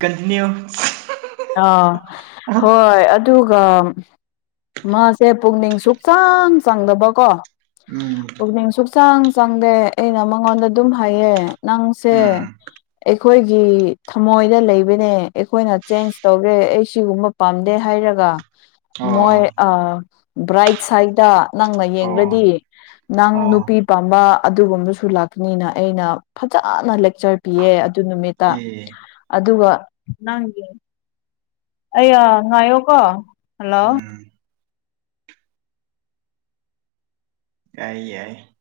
continue ꯑꯥ ꯍꯣꯏ ꯑ ꯑꯗꯨꯒ ꯃꯥꯁꯦ ꯄꯨꯛꯅꯤꯡ ꯁꯨꯛꯆꯥꯡ ꯆꯪꯗꯕꯀꯣ ꯄꯨꯛꯅꯤꯡ ꯁꯨꯛꯆꯥꯡ ꯆꯪꯗꯦ ꯑꯩꯅ ꯃꯉꯣꯟꯗ ꯑꯗꯨꯝ ꯍꯥꯏꯌꯦ ꯅꯪꯁꯦ ꯎꯝ ꯑꯩꯈꯣꯏꯒꯤ ꯊꯃꯣꯏꯗ ꯂꯩꯕꯅꯦ ꯑꯩꯈꯣꯏꯅ ꯆꯦꯟꯖ ꯇꯧꯔꯦ ꯑꯩ ꯁꯤꯒꯨꯝꯕ ꯄꯥꯝꯗꯦ ꯍꯥꯏꯔꯒ ꯃꯣꯏ ꯑꯣ ꯑ ꯕ꯭ꯔꯥꯏꯠ ꯁꯥꯏꯠꯇ ꯅꯪꯅ ꯌꯦꯡꯔꯗꯤ ꯑꯣ ꯅꯪ ꯑꯣ ꯅꯨꯄꯤ ꯄꯥꯝꯕ ꯑꯗꯨꯒꯨꯝꯕꯁꯨ ꯂꯥꯛꯀꯅꯤꯅ ꯑꯩꯅ ꯐꯖꯅ ꯂꯦꯛꯆꯔ ꯄꯤꯌꯦ ꯑꯗꯨ ꯅꯨꯃꯤꯠꯇ ꯑꯦ ꯑꯗꯨꯒ ꯅꯪꯒꯤ ꯑꯩꯌꯥ ꯉꯥꯏꯌꯣꯀꯣ ꯍꯜꯂꯣ ꯎꯝ ꯌꯥꯏ ꯌꯥꯏ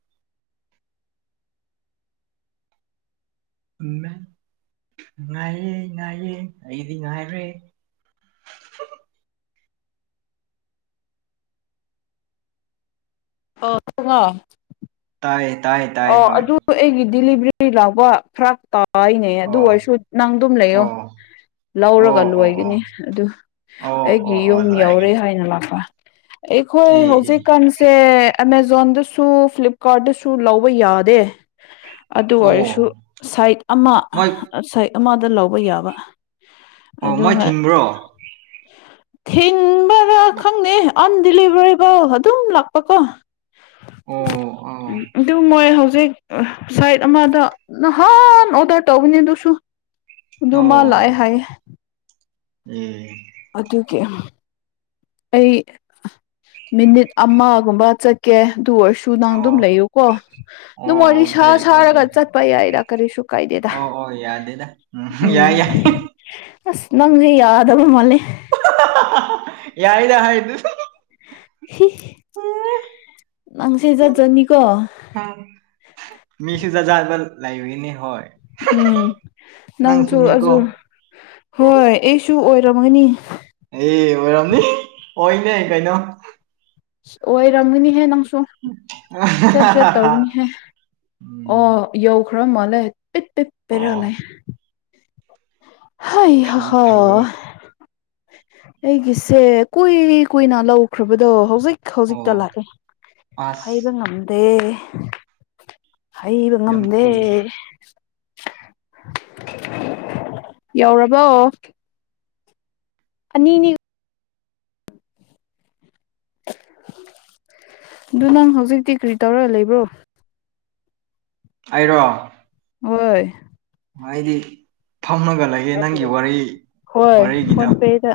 ꯎꯝꯃꯦ ꯉꯥꯏꯌꯦ ꯉꯥꯏꯌꯦ ꯑꯩꯗꯤ ꯉꯥꯏꯔꯦ ꯑꯣ ꯁꯨꯡꯉꯣ ꯇꯥꯏꯌꯦ ꯇꯥꯏ ꯇꯥꯏ ꯍꯣꯏ ꯑ ꯑꯩꯒꯤ ꯗꯤꯂꯤꯚꯔꯤ ꯂꯥꯛꯄ ꯐꯔꯥꯛ ꯇꯥꯏꯅꯦ ꯑꯣ ꯑꯗꯨ ꯑꯣꯏꯔꯁꯨ ꯅꯪ ꯑꯗꯨꯝ ꯑꯣ ꯂꯩꯌꯣ ꯂꯧꯔꯒ ꯑꯣ ꯑꯣ ꯑꯣ ꯂꯣꯏꯒꯅꯤ ꯑꯗꯨ ꯑꯣ ꯑꯩꯒꯤ ꯑꯣ ꯑꯣ ꯌꯨꯝ ꯂꯣꯏꯔꯒꯦ ꯌꯧꯔꯦ ꯍꯥꯏꯅ ꯂꯥꯛꯄ ꯑꯩꯈꯣꯏ ꯑꯦ ꯑꯦ ꯍꯧꯖꯤꯛꯀꯥꯟꯁꯦ ꯑꯃꯃꯥꯖꯣꯟꯗꯁꯨ ꯐ꯭ꯂꯤꯞꯀꯥꯔꯠꯇꯁꯨ ꯂꯧ ꯇꯧꯕ ꯌꯥꯗꯦ ꯑꯗꯨ ꯑꯣ ꯑꯣꯏꯔꯁꯨ ꯁꯥꯏꯠ ꯑꯃ ꯃꯣꯏ ꯁꯥꯏꯠ ꯑꯃꯗ ꯂꯧꯕ ꯌꯥꯕ ꯑꯣ ꯃꯣꯏ ꯑꯗꯨꯒ ꯊꯤꯡꯕ꯭ꯔꯣ ꯊꯤꯟꯕꯔꯥ ꯈꯪꯗꯦ ꯑꯝ ꯗꯤꯂꯤꯚꯔ ꯀꯣ ꯑꯗꯨꯝ ꯂꯥꯛꯄꯀꯣ ꯑꯣ ꯑꯥ ꯎꯝ ꯑꯗꯨ ꯃꯣꯏ ꯍꯧꯖꯤꯛ ꯁꯥꯏꯠ ꯑꯃꯗ ꯅꯍꯥꯟ ꯑꯣꯗꯔ ꯇꯧꯕꯅꯦ ꯑꯗꯨꯁꯨ ꯑꯗꯨ ꯃꯥ ꯂꯥꯛꯑꯑꯦ ꯍꯥꯏꯌꯦ ꯎꯝ ꯑꯗꯨꯒꯤ ꯑꯩ ꯃꯤꯅꯤꯠ ꯑꯃꯒꯨꯝꯕ ꯆꯠꯀꯦ ꯑꯗꯨꯑꯣꯏꯁꯨ ꯗꯨ ꯅꯪ ꯑꯣ ꯑꯗꯨꯝ ꯂꯩꯌꯨꯀꯣ ꯑꯗꯨꯝ ꯑꯣ ꯋꯥꯔꯤ ꯁꯥ ꯑꯣꯀꯦ ꯑꯣꯀꯦ ꯁꯥꯔꯒ ꯆꯠꯄ ꯌꯥꯏꯗ ꯀꯔꯤꯁꯨ ꯀꯥꯏꯗꯦꯗ ꯑꯣ ꯑꯣ ꯌꯥꯗꯦꯗ ꯎꯝ ꯌꯥꯏ ꯌꯥꯏ ꯑꯁ ꯅꯪꯁꯦ ꯌꯥꯗꯕ ꯃꯥꯜꯂꯦ ꯌꯥꯏꯗ ꯍꯥꯏ ꯅꯪꯁꯦ ꯆꯠꯖꯅꯤꯀꯣ ꯃꯤꯁꯨ ꯖꯥꯠ ꯖꯥꯠ ꯂꯩꯕꯒꯤꯅꯤ ꯍꯣꯏ ꯎꯝ ꯅꯪꯁꯨ ꯅꯪꯁꯨꯅꯤꯀꯣ ꯑꯗꯨꯖ ꯍꯣꯏ ꯑꯩꯁꯨ ꯑꯣꯏꯔꯝꯒꯅꯤ ꯑꯦ ꯑꯣꯏꯔꯝꯅꯤ ꯑꯣꯏꯅꯦ ꯀꯩꯅꯣ ꯑꯣꯏꯔꯝꯒꯅꯤꯍꯦ ꯅꯪꯁꯨ ꯆꯠ ꯆꯠ ꯇꯧꯕꯅꯤꯍꯦ ꯎꯝ ꯑꯣ ꯌꯧꯈ꯭ꯔ ꯃꯥꯂꯦ ꯄꯤꯠ ꯄꯦꯠ ꯄꯦꯔ ꯑꯣ ꯂꯩ ꯍꯩ ꯍ ꯐꯤ ꯍꯥ ꯐꯩꯌꯦ ꯑꯩꯒꯤꯁꯦ ꯀꯨꯏ ꯀꯨꯏꯅ ꯂꯧꯈ꯭ꯔꯕꯗꯣ ꯍꯧꯖꯤꯛ ꯍꯧꯖꯤꯛꯇ ꯑꯣ ꯂꯥꯛꯑꯦ ꯑꯁ ꯍꯥꯏꯕ ꯉꯝ ꯗꯦ ꯍꯩꯕ ꯌꯥꯝ ꯉꯝꯗꯦ ꯀꯨꯏ ꯌꯧꯔꯕꯣ ꯑꯅꯤꯅꯤ ꯑꯗꯨ ꯅꯪ ꯍꯧꯖꯤꯛꯇꯤ ꯀꯔꯤ ꯇꯧꯔ ꯂꯩꯕ꯭ꯔꯣ ꯑꯩꯔꯣ ꯍꯣꯏ ꯑꯩꯗꯤ ꯐꯝꯃꯒ ꯂꯩ ꯍꯣꯏ ꯐꯣꯟ ꯄꯦꯗ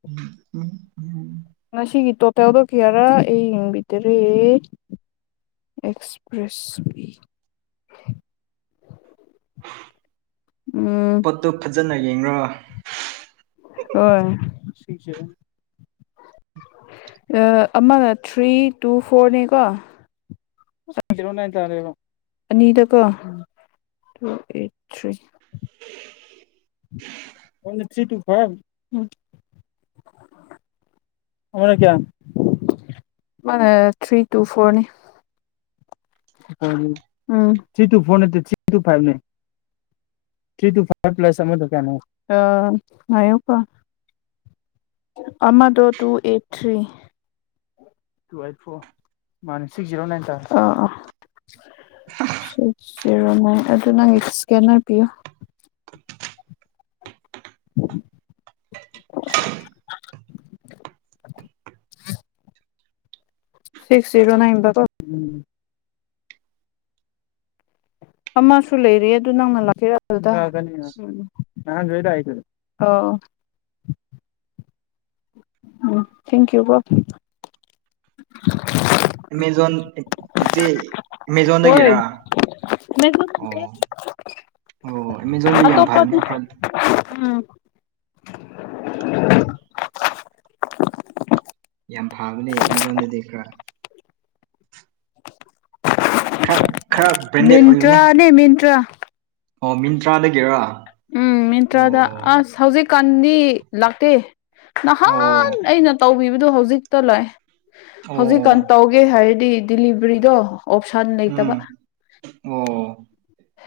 ꯎꯝ ꯉꯁꯤꯒꯤ ꯇꯣꯇꯦꯜꯗꯣ ꯀꯌꯥꯔꯥ ꯑꯩ ꯌꯦꯡꯕꯤꯗꯔꯦ ꯑꯦꯛꯁꯄ꯭ꯔꯦꯁꯋꯤ ꯎꯝ ꯑꯗꯨ ꯐꯖꯅ ꯌꯦꯡꯔꯣ ꯍꯣꯏ ꯑꯃꯒ ꯊ꯭ꯔꯤ ꯇꯨ ꯐꯣꯔꯅꯦꯀꯣ ꯕꯑꯅꯤꯗꯀꯣ two eight three one three two five ꯑꯃꯅ ꯊ꯭ꯔꯤ ꯇꯨ ꯐꯣꯔꯅꯦ ꯊ꯭ꯔꯤ ꯇꯨꯐꯣꯔ ꯅꯠꯇꯦ ꯊ꯭ꯔꯤ ꯇꯨ ꯐꯥꯢꯚꯅꯦ ꯊꯔꯤ ꯇꯨ ꯐꯥꯞ ꯄ꯭ꯂꯁ ꯑꯃ ꯑꯃꯗꯨ ꯀꯌꯥꯅꯣ ꯑꯩ ꯉꯥꯏꯌꯣ ꯑꯃꯗꯣ two eight three two eight four ꯃꯥꯅꯦ ꯁꯤꯛꯁ ꯖꯤꯔꯣ ꯅꯥꯏꯟ ꯇꯥꯔꯦ ꯁꯤꯛꯁ ꯖꯤꯔꯣ ꯅꯥꯏꯟ ꯑꯗꯨ ꯅꯪ ꯏꯁꯀꯦꯟꯅꯔ ꯄꯤꯌꯣ [inaudible] [inaudible] ꯁꯤꯛꯁ ꯖꯔꯣ ꯅꯅꯥꯟꯕꯥ ꯀꫭ ꯎꯝ ꯑꯃꯁꯨ ꯂꯩꯔꯤ ꯑꯗꯨ ꯅꯪꯅ ꯂꯥꯛꯀꯔꯥ ꯑꯗꯨꯗ ꯅꯍꯥꯟꯁꯨ ꯑꯩ ꯂꯥꯛꯏꯗꯨꯗꯤ ꯑꯣ ꯎꯝ ꯊꯦꯡ ꯀꯩꯌꯨ ꯀꯣ ꯑꯦꯃꯦꯖꯣꯟ ꯆꯤꯆꯦ ꯍꯣꯏ ꯑꯦꯃꯦꯖꯣꯟꯗꯒꯤꯔ ꯑꯣ ꯑꯣ ꯑꯦꯃꯦꯖꫭꯟꯗꯤ ꯌꯥꯝ ꯐꯕꯅꯦ ꯑꯇꯣꯞꯄꯗꯤ ꯐꯔꯥꯟ ꯎꯝ ꯌꯥꯝ ꯐꯕꯅꯦ ꯑꯦꯃꯦꯖꯣꯟꯗꯗꯤ ꯈꯔ ꯈꯔ ꯈꯔ ꯕ꯭ꯔꯦꯟꯗꯦꯠ ꯑꯣꯏꯕꯅꯦ [unintelligible] ꯃꯤꯟꯇ꯭ꯔ ꯑꯣ ꯃꯤꯟꯇ꯭ꯔꯗꯒꯤꯔꯥ ꯎꯝ ꯃꯤꯟꯇ꯭ꯔꯗ ꯑꯁ ꯍꯧꯖꯤꯛꯀꯥꯟꯗꯤ ꯂꯥꯛꯇꯦ ꯑꯣ ꯅꯍꯥꯟ ꯑꯩꯅ ꯇꯧꯕꯤꯕꯗꯨ ꯍꯧꯖꯤꯛꯇ ꯂꯥꯛꯑꯦ ꯍꯧꯖꯤꯛꯀꯥꯟ ꯑꯣ ꯇꯧꯒꯦ ꯍꯥꯏꯔꯗꯤ ꯗꯤꯂꯤꯚꯔꯤꯗꯣ ꯑꯣꯞꯁꯟ ꯂꯩꯇꯕ ꯎꯝ ꯑꯣ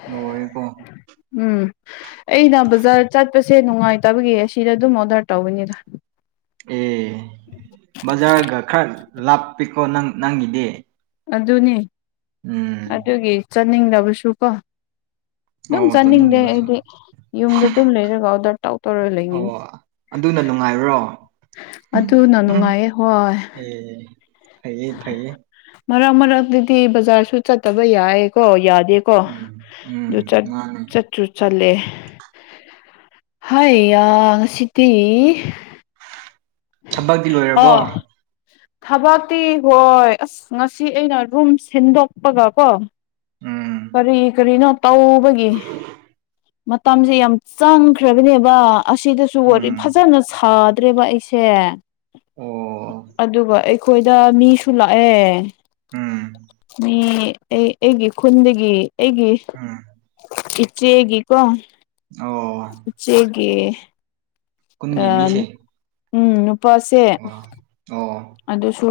ꯂꯣꯏꯔꯦꯀꯣ ꯎꯝ ꯑꯩꯅ ꯕꯖꯥꯔ ꯆꯠꯄꯁꯦ ꯅꯨꯡꯉꯥꯏꯇꯕꯒꯤ ꯑꯁꯤꯗ ꯑꯗꯨꯝ ꯑꯣꯔꯗꯔ ꯇꯧꯕꯅꯤꯗ ꯑꯦ ꯕꯖꯥꯔꯒ ꯈꯔ ꯂꯥꯞꯄꯤꯀꯣ ꯅꯪ ꯅꯪꯒꯤꯗꯤ ꯑꯗꯨꯅꯤ ꯎꯝ ꯑꯗꯨꯒꯤ ꯆꯠꯅꯤꯡꯗꯕꯁꯨ ꯀꯣ ꯑꯗꯨꯝ ꯑꯣ ꯆꯥꯅꯤꯡꯗꯦ ꯆꯠꯅꯤꯡꯗꯕꯁꯨ ꯑꯩꯗꯤ ꯌꯨꯝꯗ ꯑꯗꯨꯝ ꯂꯩꯔꯒ ꯑꯣꯗꯔ ꯇꯧ ꯇꯧꯔꯒ ꯑꯣ ꯂꯩꯅꯤꯡꯉꯤ ꯑꯗꯨꯅ ꯅꯨꯡꯉꯥꯏꯕ꯭ꯔꯣ ꯑꯗꯨꯅ ꯎꯝ ꯅꯨꯡꯉꯥꯏꯌꯦ ꯍꯣꯏ ꯑꯦ ꯐꯩꯌꯦ ꯐꯩꯌꯦ ꯃꯔꯛ ꯃꯔꯛꯇꯗꯤ ꯕꯖꯥꯔꯁꯨ ꯆꯠꯇꯕ ꯌꯥꯏꯀꯣ ꯌꯥꯗꯦ ꯎꯝ ꯎꯝ ꯃꯥꯅꯦ ꯆꯨ ꯆꯠꯂꯦ ꯍꯥꯏ ꯌꯥ ꯉꯁꯤꯗꯤ ꯊꯕꯛꯇꯤ ꯂꯣꯏꯔꯕꯣ ꯑꯣ ꯊꯕꯛꯇꯤ ꯍꯣꯏ ꯑꯁ ꯉꯁꯤ ꯑꯩꯅ ꯔꯨꯝ ꯁꯤꯟꯗꯣꯛꯄꯒ ꯀꯣ ꯎꯝ ꯀꯔꯤ ꯀꯔꯤꯅꯣ ꯇꯧꯕꯒꯤ ꯃꯇꯝꯁꯦ ꯌꯥꯝ ꯆꯪꯈ꯭ꯔꯕꯅꯦꯕ ꯑꯁꯤꯗꯁꯨ ꯋꯥꯔꯤ ꯎꯝ ꯐꯖꯅ ꯁꯥꯗ꯭ꯔꯦꯕ ꯑꯩꯁꯦ ꯁꯦ ꯑꯣ ꯑꯗꯨꯒ ꯑꯩꯈꯣꯏꯗ ꯃꯤꯁꯨ ꯂꯥꯛꯑꯦ ꯎꯝ ꯑꯩ ꯑꯩ ꯑꯩꯒꯤ ꯈꯨꯟꯗꯒꯤ ꯑꯩꯒꯤ ꯎꯝ ꯏꯆꯦꯒꯤ ꯀꯣ ꯑꯣ ꯎꯆꯨꯒꯤ ꯀꯨꯟꯒꯤ ꯑꯥ ꯃꯤꯁꯤꯡ ꯎꯝ ꯅꯨꯄꯥꯁꯦ ꯑꯣ ꯑꯣ ꯑꯗꯨꯁꯨ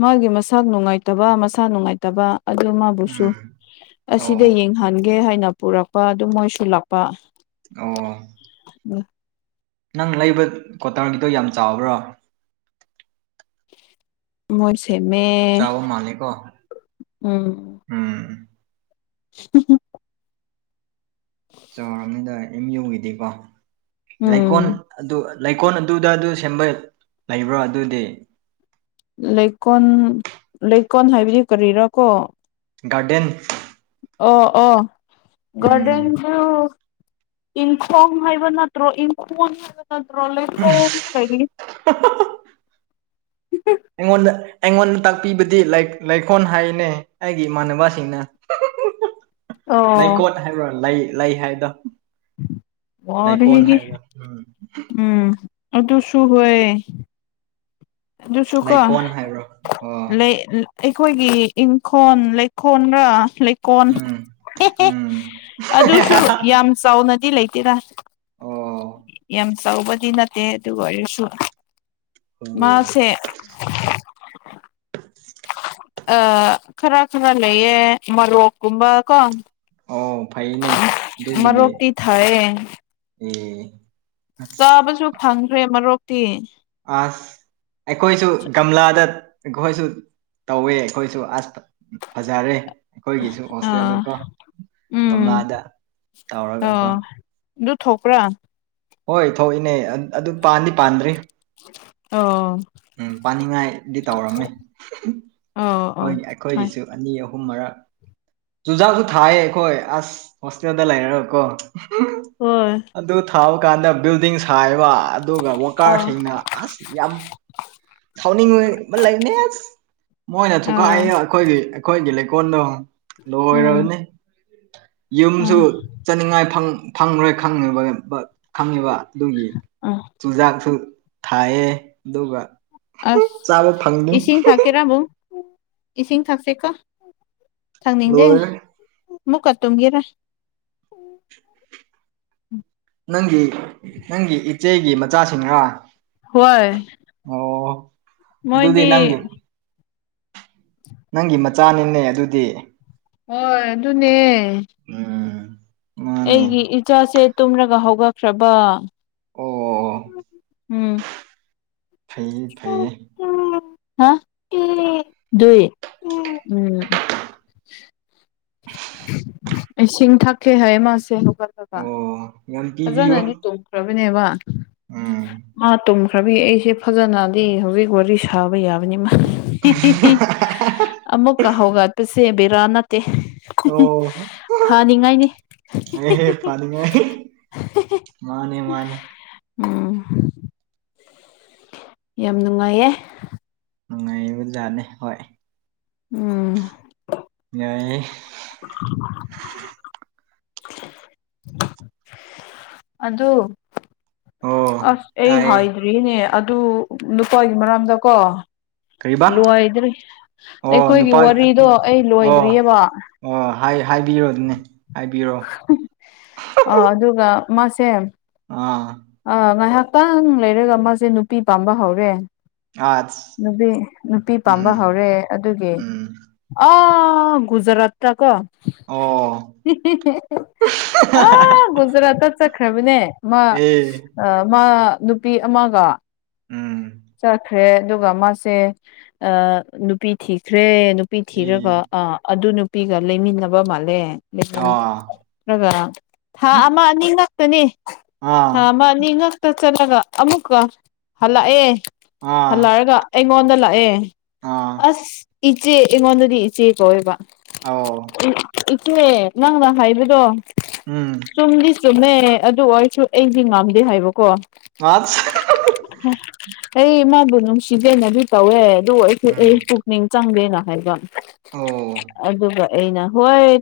ꯃꯥꯒꯤ ꯃꯁꯥ ꯅꯨꯡꯉꯥꯏꯇꯕ ꯃꯁꯥ ꯅꯨꯡꯉꯥꯏꯇꯕ ꯑꯗꯨ ꯕꯨꯁꯨ ꯎꯝ ꯑꯣ ꯑꯁꯤꯗ ꯌꯦꯡꯍꯟꯒꯦ ꯍꯥꯏꯅ ꯄꯨꯔꯛꯄ ꯑꯗꯨ ꯃꯣꯏꯁꯨꯜꯂꯛꯄ ꯑꯣ ꯎꯝ ꯅꯪ ꯂꯩꯕ ꯀ꯭ꯋꯥꯇꯔꯒꯤꯗꯣ ꯌꯥꯝ ꯆꯥꯎꯕ꯭ꯔꯣ ꯃꯣꯏꯁꯦꯃꯦ ꯆꯥꯎꯕ ꯃꯥꯜꯂꯦꯀꯣ ꯎꯝ ꯎꯝ [unintelligible] ꯆꯥꯎꯔꯕꯅꯤꯗ ꯑꯦꯝ ꯌꯧꯈꯤꯗꯦꯀꯣ ꯎꯝ ꯂꯩꯀꯣꯜ ꯑꯗꯨ ꯂꯩꯀꯣꯜ ꯑꯗꯨꯗ ꯑꯗꯨ ꯁꯦꯝꯕ ꯂꯩꯕ꯭ꯔꯣ ꯑꯗꯨꯗꯤ ꯂꯩꯀꯣꯜ ꯂꯩꯀꯣꯜ ꯍꯥꯏꯕꯗꯤ ꯀꯔꯤꯔꯥꯀꯣ ꯒꯥꯔꯗꯦꯟ ꯑꯣ ꯑꯣ ꯎꯝ ꯒꯣꯜꯗꯟꯁꯨ ꯏꯟꯐꯣꯝ ꯍꯥꯏꯕ ꯅꯠꯇ꯭ꯔꯣ ꯏꯝꯐꯣꯟ ꯍꯥꯏꯕ ꯅꯠꯇ꯭ꯔꯣ ꯂꯩꯐꯣꯝ [unintelligible] ꯑꯩꯉꯣꯟꯗ ꯑꯩꯉꯣꯟꯗ ꯇꯥꯛꯄꯤꯕꯗꯤ ꯂꯩꯈꯣꯜ ꯍꯥꯏꯅꯦ ꯑꯩꯒꯤ ꯏꯃꯥꯟꯅꯕꯁꯤꯡꯅ [unintelligible] ꯑꯣ ꯂꯩꯀꯣꯠ ꯍꯥꯏꯕ꯭ꯔꯥ ꯂꯩ ꯂꯩ ꯍꯥꯏꯕꯗꯣ ꯂꯩꯀꯣꯜ ꯋꯥꯔꯦꯍꯦ ꯍꯥꯏꯕꯗꯣ ꯎꯝ ꯎꯝ ꯑꯗꯨꯁꯨꯨ ꯍꯌꯦ ꯑꯗꯨꯁꯨ ꯀꯣ ꯂꯩꯀꯣꯜ ꯍꯥꯏꯕ꯭ꯔꯣ ꯑꯣ ꯂꯩ ꯑꯩꯈꯣꯏꯒꯤ ꯏꯪꯈꯣꯜ ꯂꯩꯈꯣꯜꯒ ꯀꯣꯟ ꯎꯝ ꯎꯝ ꯑꯗꯨꯁꯨ ꯌꯥꯝ ꯆꯥꯎꯅꯗꯤ ꯂꯩꯇꯦꯔꯥ ꯑꯣ ꯑꯆꯧꯕꯗꯤ ꯅꯠꯇꯦ ꯑꯗꯨ ꯑꯣꯏꯔꯁꯨ ꯑꯣ ꯃꯥꯁꯦ [inaudible] [inaudible] ꯑ ꯈꯔ ꯈꯔ ꯂꯩꯌꯦ ꯃꯔꯣꯔꯣꯛꯀꯨꯝꯕ ꯀꯣ ꯑꯣ ꯐꯩꯅꯦ ꯃꯔꯣꯄꯤ ꯊꯥꯏꯌꯦ ꯎꯝ ꯆꯥꯕꯁꯨ ꯐꯪꯈ꯭ꯔꯦ ꯃꯔꯣꯛꯇꯤ ꯑꯁ ꯑꯩꯈꯣꯏꯁꯨ ꯒꯝꯂꯥꯗ ꯑꯩꯈꯣꯏꯁꯨ ꯇꯧꯋꯦ ꯑꯩꯈꯣꯏꯁꯨ ꯑꯁ ꯐꯖꯔꯦ ꯑꯩꯈꯣꯏꯒꯤꯁꯨ ꯑꯥ ꯍꯣꯁꯇꯦꯜꯗꯀꯣ ꯎꯝ ꯒꯝꯂꯥꯗ ꯇꯧꯔꯒ ꯑꯣ ꯀꯣ ꯑꯗꯨ ꯊꯣꯛꯄ꯭ꯔ ꯍꯣꯏ ꯊꯣꯛꯏꯅꯦ ꯑꯗꯨ ꯄꯥꯟꯗꯤ ꯄꯥꯟꯗ꯭ꯔꯤ ꯑꯣ ꯎꯝ ꯄꯥꯅꯤꯡꯉꯥꯏꯗꯤ ꯇꯧꯔꯝꯃꯦ ꯑꯣ ꯑꯣ ꯈꯣꯏ ꯍꯣꯏ ꯑꯩꯈꯣꯏꯒꯤꯁꯨ ꯑꯅꯤ ꯑꯍꯨꯝ ꯃꯔꯛ ꯆꯨꯖꯥꯛꯁꯨ ꯊꯥꯏꯌꯦ ꯑꯩꯈꯣꯏ ꯑꯁ ꯍꯣꯁꯇꯦꯜꯗ ꯂꯩꯔ ꯀꯣ ꯍꯣꯏ ꯑꯗꯨ ꯊꯥꯕ ꯀꯥꯟꯗ ꯕꯤꯜꯗꯤꯡ ꯁꯥꯏꯕ ꯑꯗꯨꯒ ꯑꯣ ꯋꯥꯀꯥꯔꯁꯤꯡꯅ ꯑꯁ ꯌꯥꯝ [unintelligible] ꯁꯥꯎꯅꯤꯡꯕ ꯂꯩꯅꯦꯁ ꯃꯣꯏꯅ ꯊꯨꯀꯥꯏ ꯑꯥ ꯑꯩꯈꯣꯏꯒꯤ ꯑꯩꯈꯣꯏꯒꯤ ꯂꯩꯀꯣꯜꯗꯣ ꯂꯣ ꯎꯝ ꯑꯣꯏꯔꯅꯤ ꯑ ꯌꯨꯝꯁꯨ ꯆꯠꯅꯤꯡꯉꯥꯏ ꯐꯪꯈ꯭ꯔꯣꯏ ꯈꯪꯉꯤꯕ ꯈꯪꯉꯤꯕ ꯑꯗꯨꯒꯤ ꯑ ꯆꯨꯖꯥꯛꯇꯨ ꯊꯥꯏꯌꯦ ꯑꯗꯨꯒ ꯑ ꯆꯥꯕ ꯐꯪꯅꯤ ꯏꯁꯤꯡ ꯊ ꯀꯦꯔꯥꯕꯨꯡ ꯏꯁꯤꯡ ꯊꯥꯛꯁꯦꯀꯣ ꯊꯪꯅꯤꯡꯗꯦ ꯂꯣꯏꯔꯦ ꯃꯨꯛꯀꯥ ꯇꯨꯝꯒꯦꯔꯥ ꯅꯪꯒꯤ ꯅꯪꯒꯤ ꯏꯆꯦꯒꯤ ꯃꯆꯥꯁꯤꯡꯅ ꯍꯣꯏ ꯑꯣ ꯑꯗꯨꯗꯤ ꯃꯣꯏꯗꯤ ꯅꯪꯒꯤ [unintelligible] ꯅꯪꯒꯤ ꯃꯆꯥꯅꯤꯅꯦ ꯑꯗꯨꯗꯤ ꯍꯣꯏ ꯑꯗꯨꯅꯦ ꯎꯝ ꯃꯥꯅꯦ ꯑꯩꯒꯤ ꯏꯆꯥꯁꯦ ꯇꯨꯝꯔꯒ ꯍꯧꯒꯠꯈ꯭ꯔꯕ ꯑꯣ ꯑꯣ ꯑꯣ ꯎꯝ ꯐꯩ ꯐꯩꯌꯦ ꯍꯥ ꯏ ꯎꯝ ꯏꯁꯤꯡ ꯊꯥꯛꯀꯦ ꯍꯥꯏꯌꯦ ꯃꯥꯥꯁꯦ ꯍꯧꯒꯠꯔꯒ ꯑꯣ ꯌꯥꯝ ꯄꯤꯕꯤꯌꯨ ꯐꯖꯅꯗꯤ ꯇꯨꯝꯈ꯭ꯔꯕꯅꯦꯕ ꯎꯝ ꯃꯥ ꯈ꯭ꯔꯕꯤ ꯑꯩꯁꯦ ꯐꯖꯅꯗꯤ ꯍꯧꯖꯤꯛ ꯋꯥꯔꯤ ꯁꯥꯕ ꯌꯥꯕꯅꯤ ꯃꯥ ꯑꯃꯨꯛꯀ ꯍꯧꯒꯠꯄꯁꯦ ꯕꯤꯔꯥ ꯅꯠꯇꯦ ꯑꯣ ꯐꯅꯤꯡꯉꯥꯏꯅꯤ ꯑꯦ ꯄꯅꯤꯡꯉꯥꯏ ꯃꯥꯅꯦ ꯃꯥꯅꯦ ꯎꯝ ꯌꯥꯝ ꯅꯨꯡꯉꯥꯏꯌꯦ ꯅꯨꯡꯉꯥꯏꯔꯤꯕꯖꯥꯠꯅꯦ ꯍꯣꯏ ꯎꯝ ꯌꯥꯏꯌꯦ [inaudible] ꯑꯗꯨ ꯑꯣ ꯑꯁ ꯑꯩ ꯇꯥꯏꯌꯦ ꯍꯥꯏꯗ꯭ꯔꯤꯅꯦ ꯑꯗꯨ ꯅꯨꯄꯥꯒꯤ ꯃꯔꯥꯝꯗꯀꯣ ꯀꯔꯤꯕꯥ ꯂꯣꯏꯗ꯭ꯔꯤ ꯑꯣ ꯑꯩꯈꯣꯏꯒꯤ ꯅꯨꯄꯥ ꯋꯥꯔꯤꯗꯣ ꯑꯩ ꯑꯣ ꯂꯣꯏꯗ꯭ꯔꯤꯑꯕ ꯑꯣ ꯍꯥꯢ ꯍꯥꯏꯕꯤꯌꯣ ꯗꯅ ꯍꯥꯏꯕꯤꯌꯣ ꯑ ꯑꯗꯨꯒ ꯃꯥꯁꯦ ꯑꯥ ꯑ ꯉꯥꯏꯍꯥꯛꯇꯪ ꯂꯩꯔꯒ ꯃꯥꯁꯦ ꯅꯨꯄꯤ ꯄꯥꯝꯕ ꯍꯧꯔꯦ ꯑꯁ ꯅꯨꯄꯤ ꯅꯨꯄꯤ ꯄꯥꯝꯕ ꯎꯝ ꯍꯧꯔꯦ ꯑꯗꯨꯒꯤ ꯎꯝ ꯑ ꯒꯨꯖꯔꯥꯠ ꯇ ꯀꯣ ꯑꯣ ꯑ ꯒꯨꯖꯔꯥꯠ ꯆꯠꯈ꯭ꯔꯕꯅꯦ ꯃꯥ ꯑꯦ ꯑ ꯃꯥ ꯅꯨꯄꯤ ꯑꯃꯒ ꯎꯝ ꯆꯠ ꯈ꯭ꯔꯦ ꯑꯗꯨꯒ ꯃꯥꯁꯦ ꯑ ꯅꯨꯄꯤ ꯊꯤꯈ꯭ꯔꯦ ꯅꯨꯄꯤ ꯊꯤꯔꯒ ꯑꯦ ꯑ ꯑꯗꯨ ꯅꯨꯄꯤꯒ ꯂꯩꯃꯤꯟꯅꯕ ꯃꯥꯜꯂꯦ ꯑꯥ ꯅꯠꯇ꯭ꯔꯒ ꯊꯥ ꯑꯃ ꯑꯅꯤ ꯉꯥꯛꯇꯅꯦ ꯑꯥ ꯊꯥ ꯑꯃ ꯑꯅꯤ ꯉꯛꯇ ꯆꯠꯂꯒ ꯑꯃꯨꯛꯀ ꯍꯜꯂꯛꯑꯦ ꯍꯜꯂꯛꯔꯒ ꯑꯩꯉꯣꯟꯗ ꯂꯥꯛꯑꯦ ꯑ ꯑꯁ ꯏꯆꯦ ꯑꯩꯉꯣꯟꯗꯗꯤ ꯏꯆꯦ ꯀꯧꯋꯦꯕ ꯑꯥꯎ ꯏꯆꯦ ꯅꯪꯅ ꯍꯥꯏꯕꯗꯣ ꯎꯝ ꯆꯨꯝꯗꯤ ꯆꯨꯝꯃꯦ ꯑꯗꯨ ꯑꯣꯏꯔꯁꯨ ꯑꯩꯗꯤ ꯉꯝꯗꯦ ꯍꯥꯏꯕꯀꯣ ꯑꯁ ꯑꯩꯃꯥꯕꯨ ꯅꯨꯡꯁꯤꯗꯅꯗꯤ ꯇꯧꯋꯦ ꯑꯗꯨ ꯑꯩꯁꯨ ꯎꯝ ꯑꯩ ꯃꯤꯡ ꯆꯪꯒꯦꯅ ꯍꯥꯏꯕ ꯑꯣ ꯑꯗꯨꯒ ꯑꯩꯅ ꯍꯣꯏ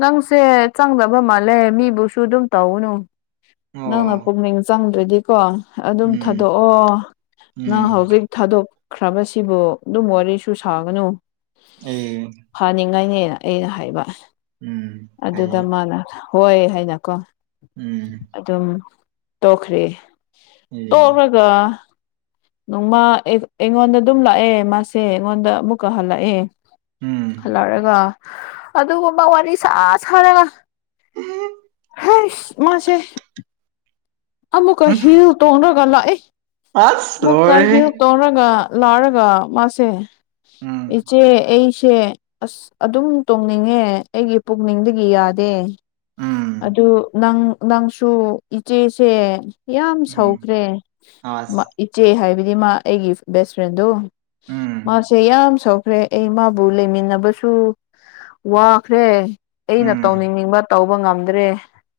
ꯅꯪꯁꯦ ꯆꯪꯗꯕ ꯃꯥꯜꯂꯦ ꯃꯤꯕꯨꯁꯨ ꯑꯗꯨꯝ ꯇꯧꯅꯨ ꯅꯪꯅ ꯑꯣ ꯄꯨꯛꯅꯤꯡ ꯆꯪꯗ꯭ꯔꯗꯤ ꯀꯣ ꯑꯗꯨꯝ ꯎꯝ ꯊꯥꯗꯣꯛꯑꯣ ꯅꯪ ꯎꯝ ꯍꯧꯖꯤꯛ ꯊꯥꯗꯣꯛꯈ꯭ꯔꯕꯁꯤꯕꯨ ꯑꯗꯨꯝ ꯋꯥꯔꯤꯁꯨ ꯁꯥꯒꯅꯨ ꯑꯦ ꯐꯅꯤꯡꯉꯥꯏꯅꯦꯅ ꯑꯩꯅ ꯍꯥꯏꯕ ꯎꯝ ꯑꯗꯨꯗ ꯐꯩꯌꯦ ꯃꯥꯅ ꯍꯣꯏ ꯍꯥꯏꯅꯀꯣ ꯎꯝ ꯑꯗꯨꯝ ꯇꯣꯛꯈ꯭ꯔꯦ ꯑꯦ ꯇꯣꯛꯔꯒ ꯉꯧ ꯃꯥ ꯑꯩꯒ ꯑꯩꯉꯣꯟꯗ ꯑꯗꯨꯝ ꯂꯥꯛꯑꯦ ꯃꯥꯁꯦ ꯑꯩꯉꯣꯟꯗ ꯑꯃꯨꯛꯀ ꯍꯜꯂꯛꯑꯦ ꯎꯝ ꯍꯜꯂꯛꯔꯒ ꯑꯗꯨꯒꯨꯝꯕ ꯋꯥꯔꯤ ꯁꯥ ꯁꯥꯔꯒ ꯍꯩꯁ ꯃꯥꯁꯦ ꯑꯃꯨꯛꯀ ꯍꯤꯜ ꯇꯣꯡꯔꯒ ꯂꯥꯛꯑꯦ ꯑꯁ ꯑꯃꯨꯛꯀ ꯍꯤꯜ ꯂꯣꯏꯔꯦꯍꯦ ꯇꯣꯡꯔꯒ ꯂꯥꯎꯔꯒ ꯃꯥꯁꯦ ꯎꯝ ꯏꯆꯦ ꯑꯩꯁꯦ ꯑꯁ ꯑꯗꯨꯝ ꯇꯣꯡꯅꯤꯡꯉꯦ ꯑꯩꯒꯤ ꯄꯨꯛꯅꯤꯡꯗꯒꯤ ꯌꯥꯗꯦ ꯎꯝ ꯑꯗꯨ ꯅꯪ ꯅꯪꯁꯨ ꯏꯆꯦꯁꯦ ꯌꯥꯝ ꯎꯝ ꯁꯧꯈ꯭ꯔꯦ ꯃꯥ ꯑꯁ ꯏꯆꯦ ꯍꯥꯏꯕꯗꯤ ꯃꯥ ꯑꯩꯒꯤ ꯕꯦꯁ ꯐ꯭ꯔꯦꯟꯗꯣ ꯎꯝ ꯃꯥꯁꯦ ꯌꯥꯝ ꯁꯥꯎ ꯈ꯭ꯔꯦ ꯑꯩ ꯃꯥꯕꯨ ꯂꯩꯃꯤꯟꯅꯕꯁꯨ ꯋꯥꯈ꯭ꯔꯦ ꯑꯩꯅ ꯎꯝ ꯇꯧꯅꯤꯡꯅꯤꯡꯕ ꯇꯧꯕ ꯉꯝꯗ꯭ꯔꯦ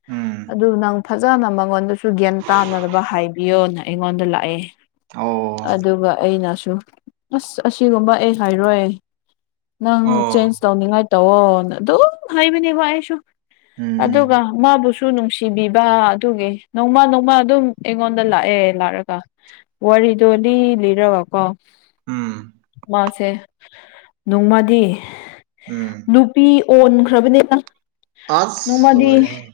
ꯎꯝ ꯑꯗꯨ ꯅꯪ ꯐꯖꯅ ꯃꯉꯣꯟꯗ ꯁꯨ ꯒ꯭ꯌꯥꯟ ꯇꯥꯅꯅꯕ ꯍꯥꯏꯕꯤꯌꯣꯅ ꯑꯩꯉꯣꯟꯗ ꯂꯥꯛꯑꯦ ꯑꯣ ꯑꯗꯨꯒ ꯑꯩꯅꯁꯨ ꯑꯁ ꯑꯁꯤꯒꯨꯝꯕ ꯑꯩ ꯍꯥꯏꯔꯣꯏ ꯅꯪ ꯆꯦꯟꯖ ꯑꯣ ꯇꯧꯅꯤꯡꯉꯥꯏ ꯇꯧꯋꯣꯅ ꯑꯗꯨꯝ ꯍꯥꯏꯕꯅꯦꯕ ꯑꯩꯁꯨ ꯎꯝ ꯑꯗꯨꯒ ꯃꯥꯕꯨꯁꯨ ꯅꯨꯡꯁꯤꯕꯤꯕ ꯑꯗꯨꯒꯤ ꯅꯣꯡꯃ ꯅꯣꯡꯃ ꯑꯗꯨꯝ ꯑꯩꯉꯣꯟꯗ ꯂꯥꯛꯑꯦ ꯂꯥꯛꯔꯒ ꯋꯥꯔꯤꯗꯣ ꯂꯤ ꯂꯤꯔꯒꯀꯣ ꯎꯝ ꯃꯥꯁꯦ ꯅꯣꯡꯃꯗꯤ ꯎꯝ ꯅꯨꯞ ꯄꯤ ꯑꯣꯟꯈ꯭ꯔꯕꯅꯦꯗ ꯑꯁ ꯂꯣꯏꯔꯦꯍꯦ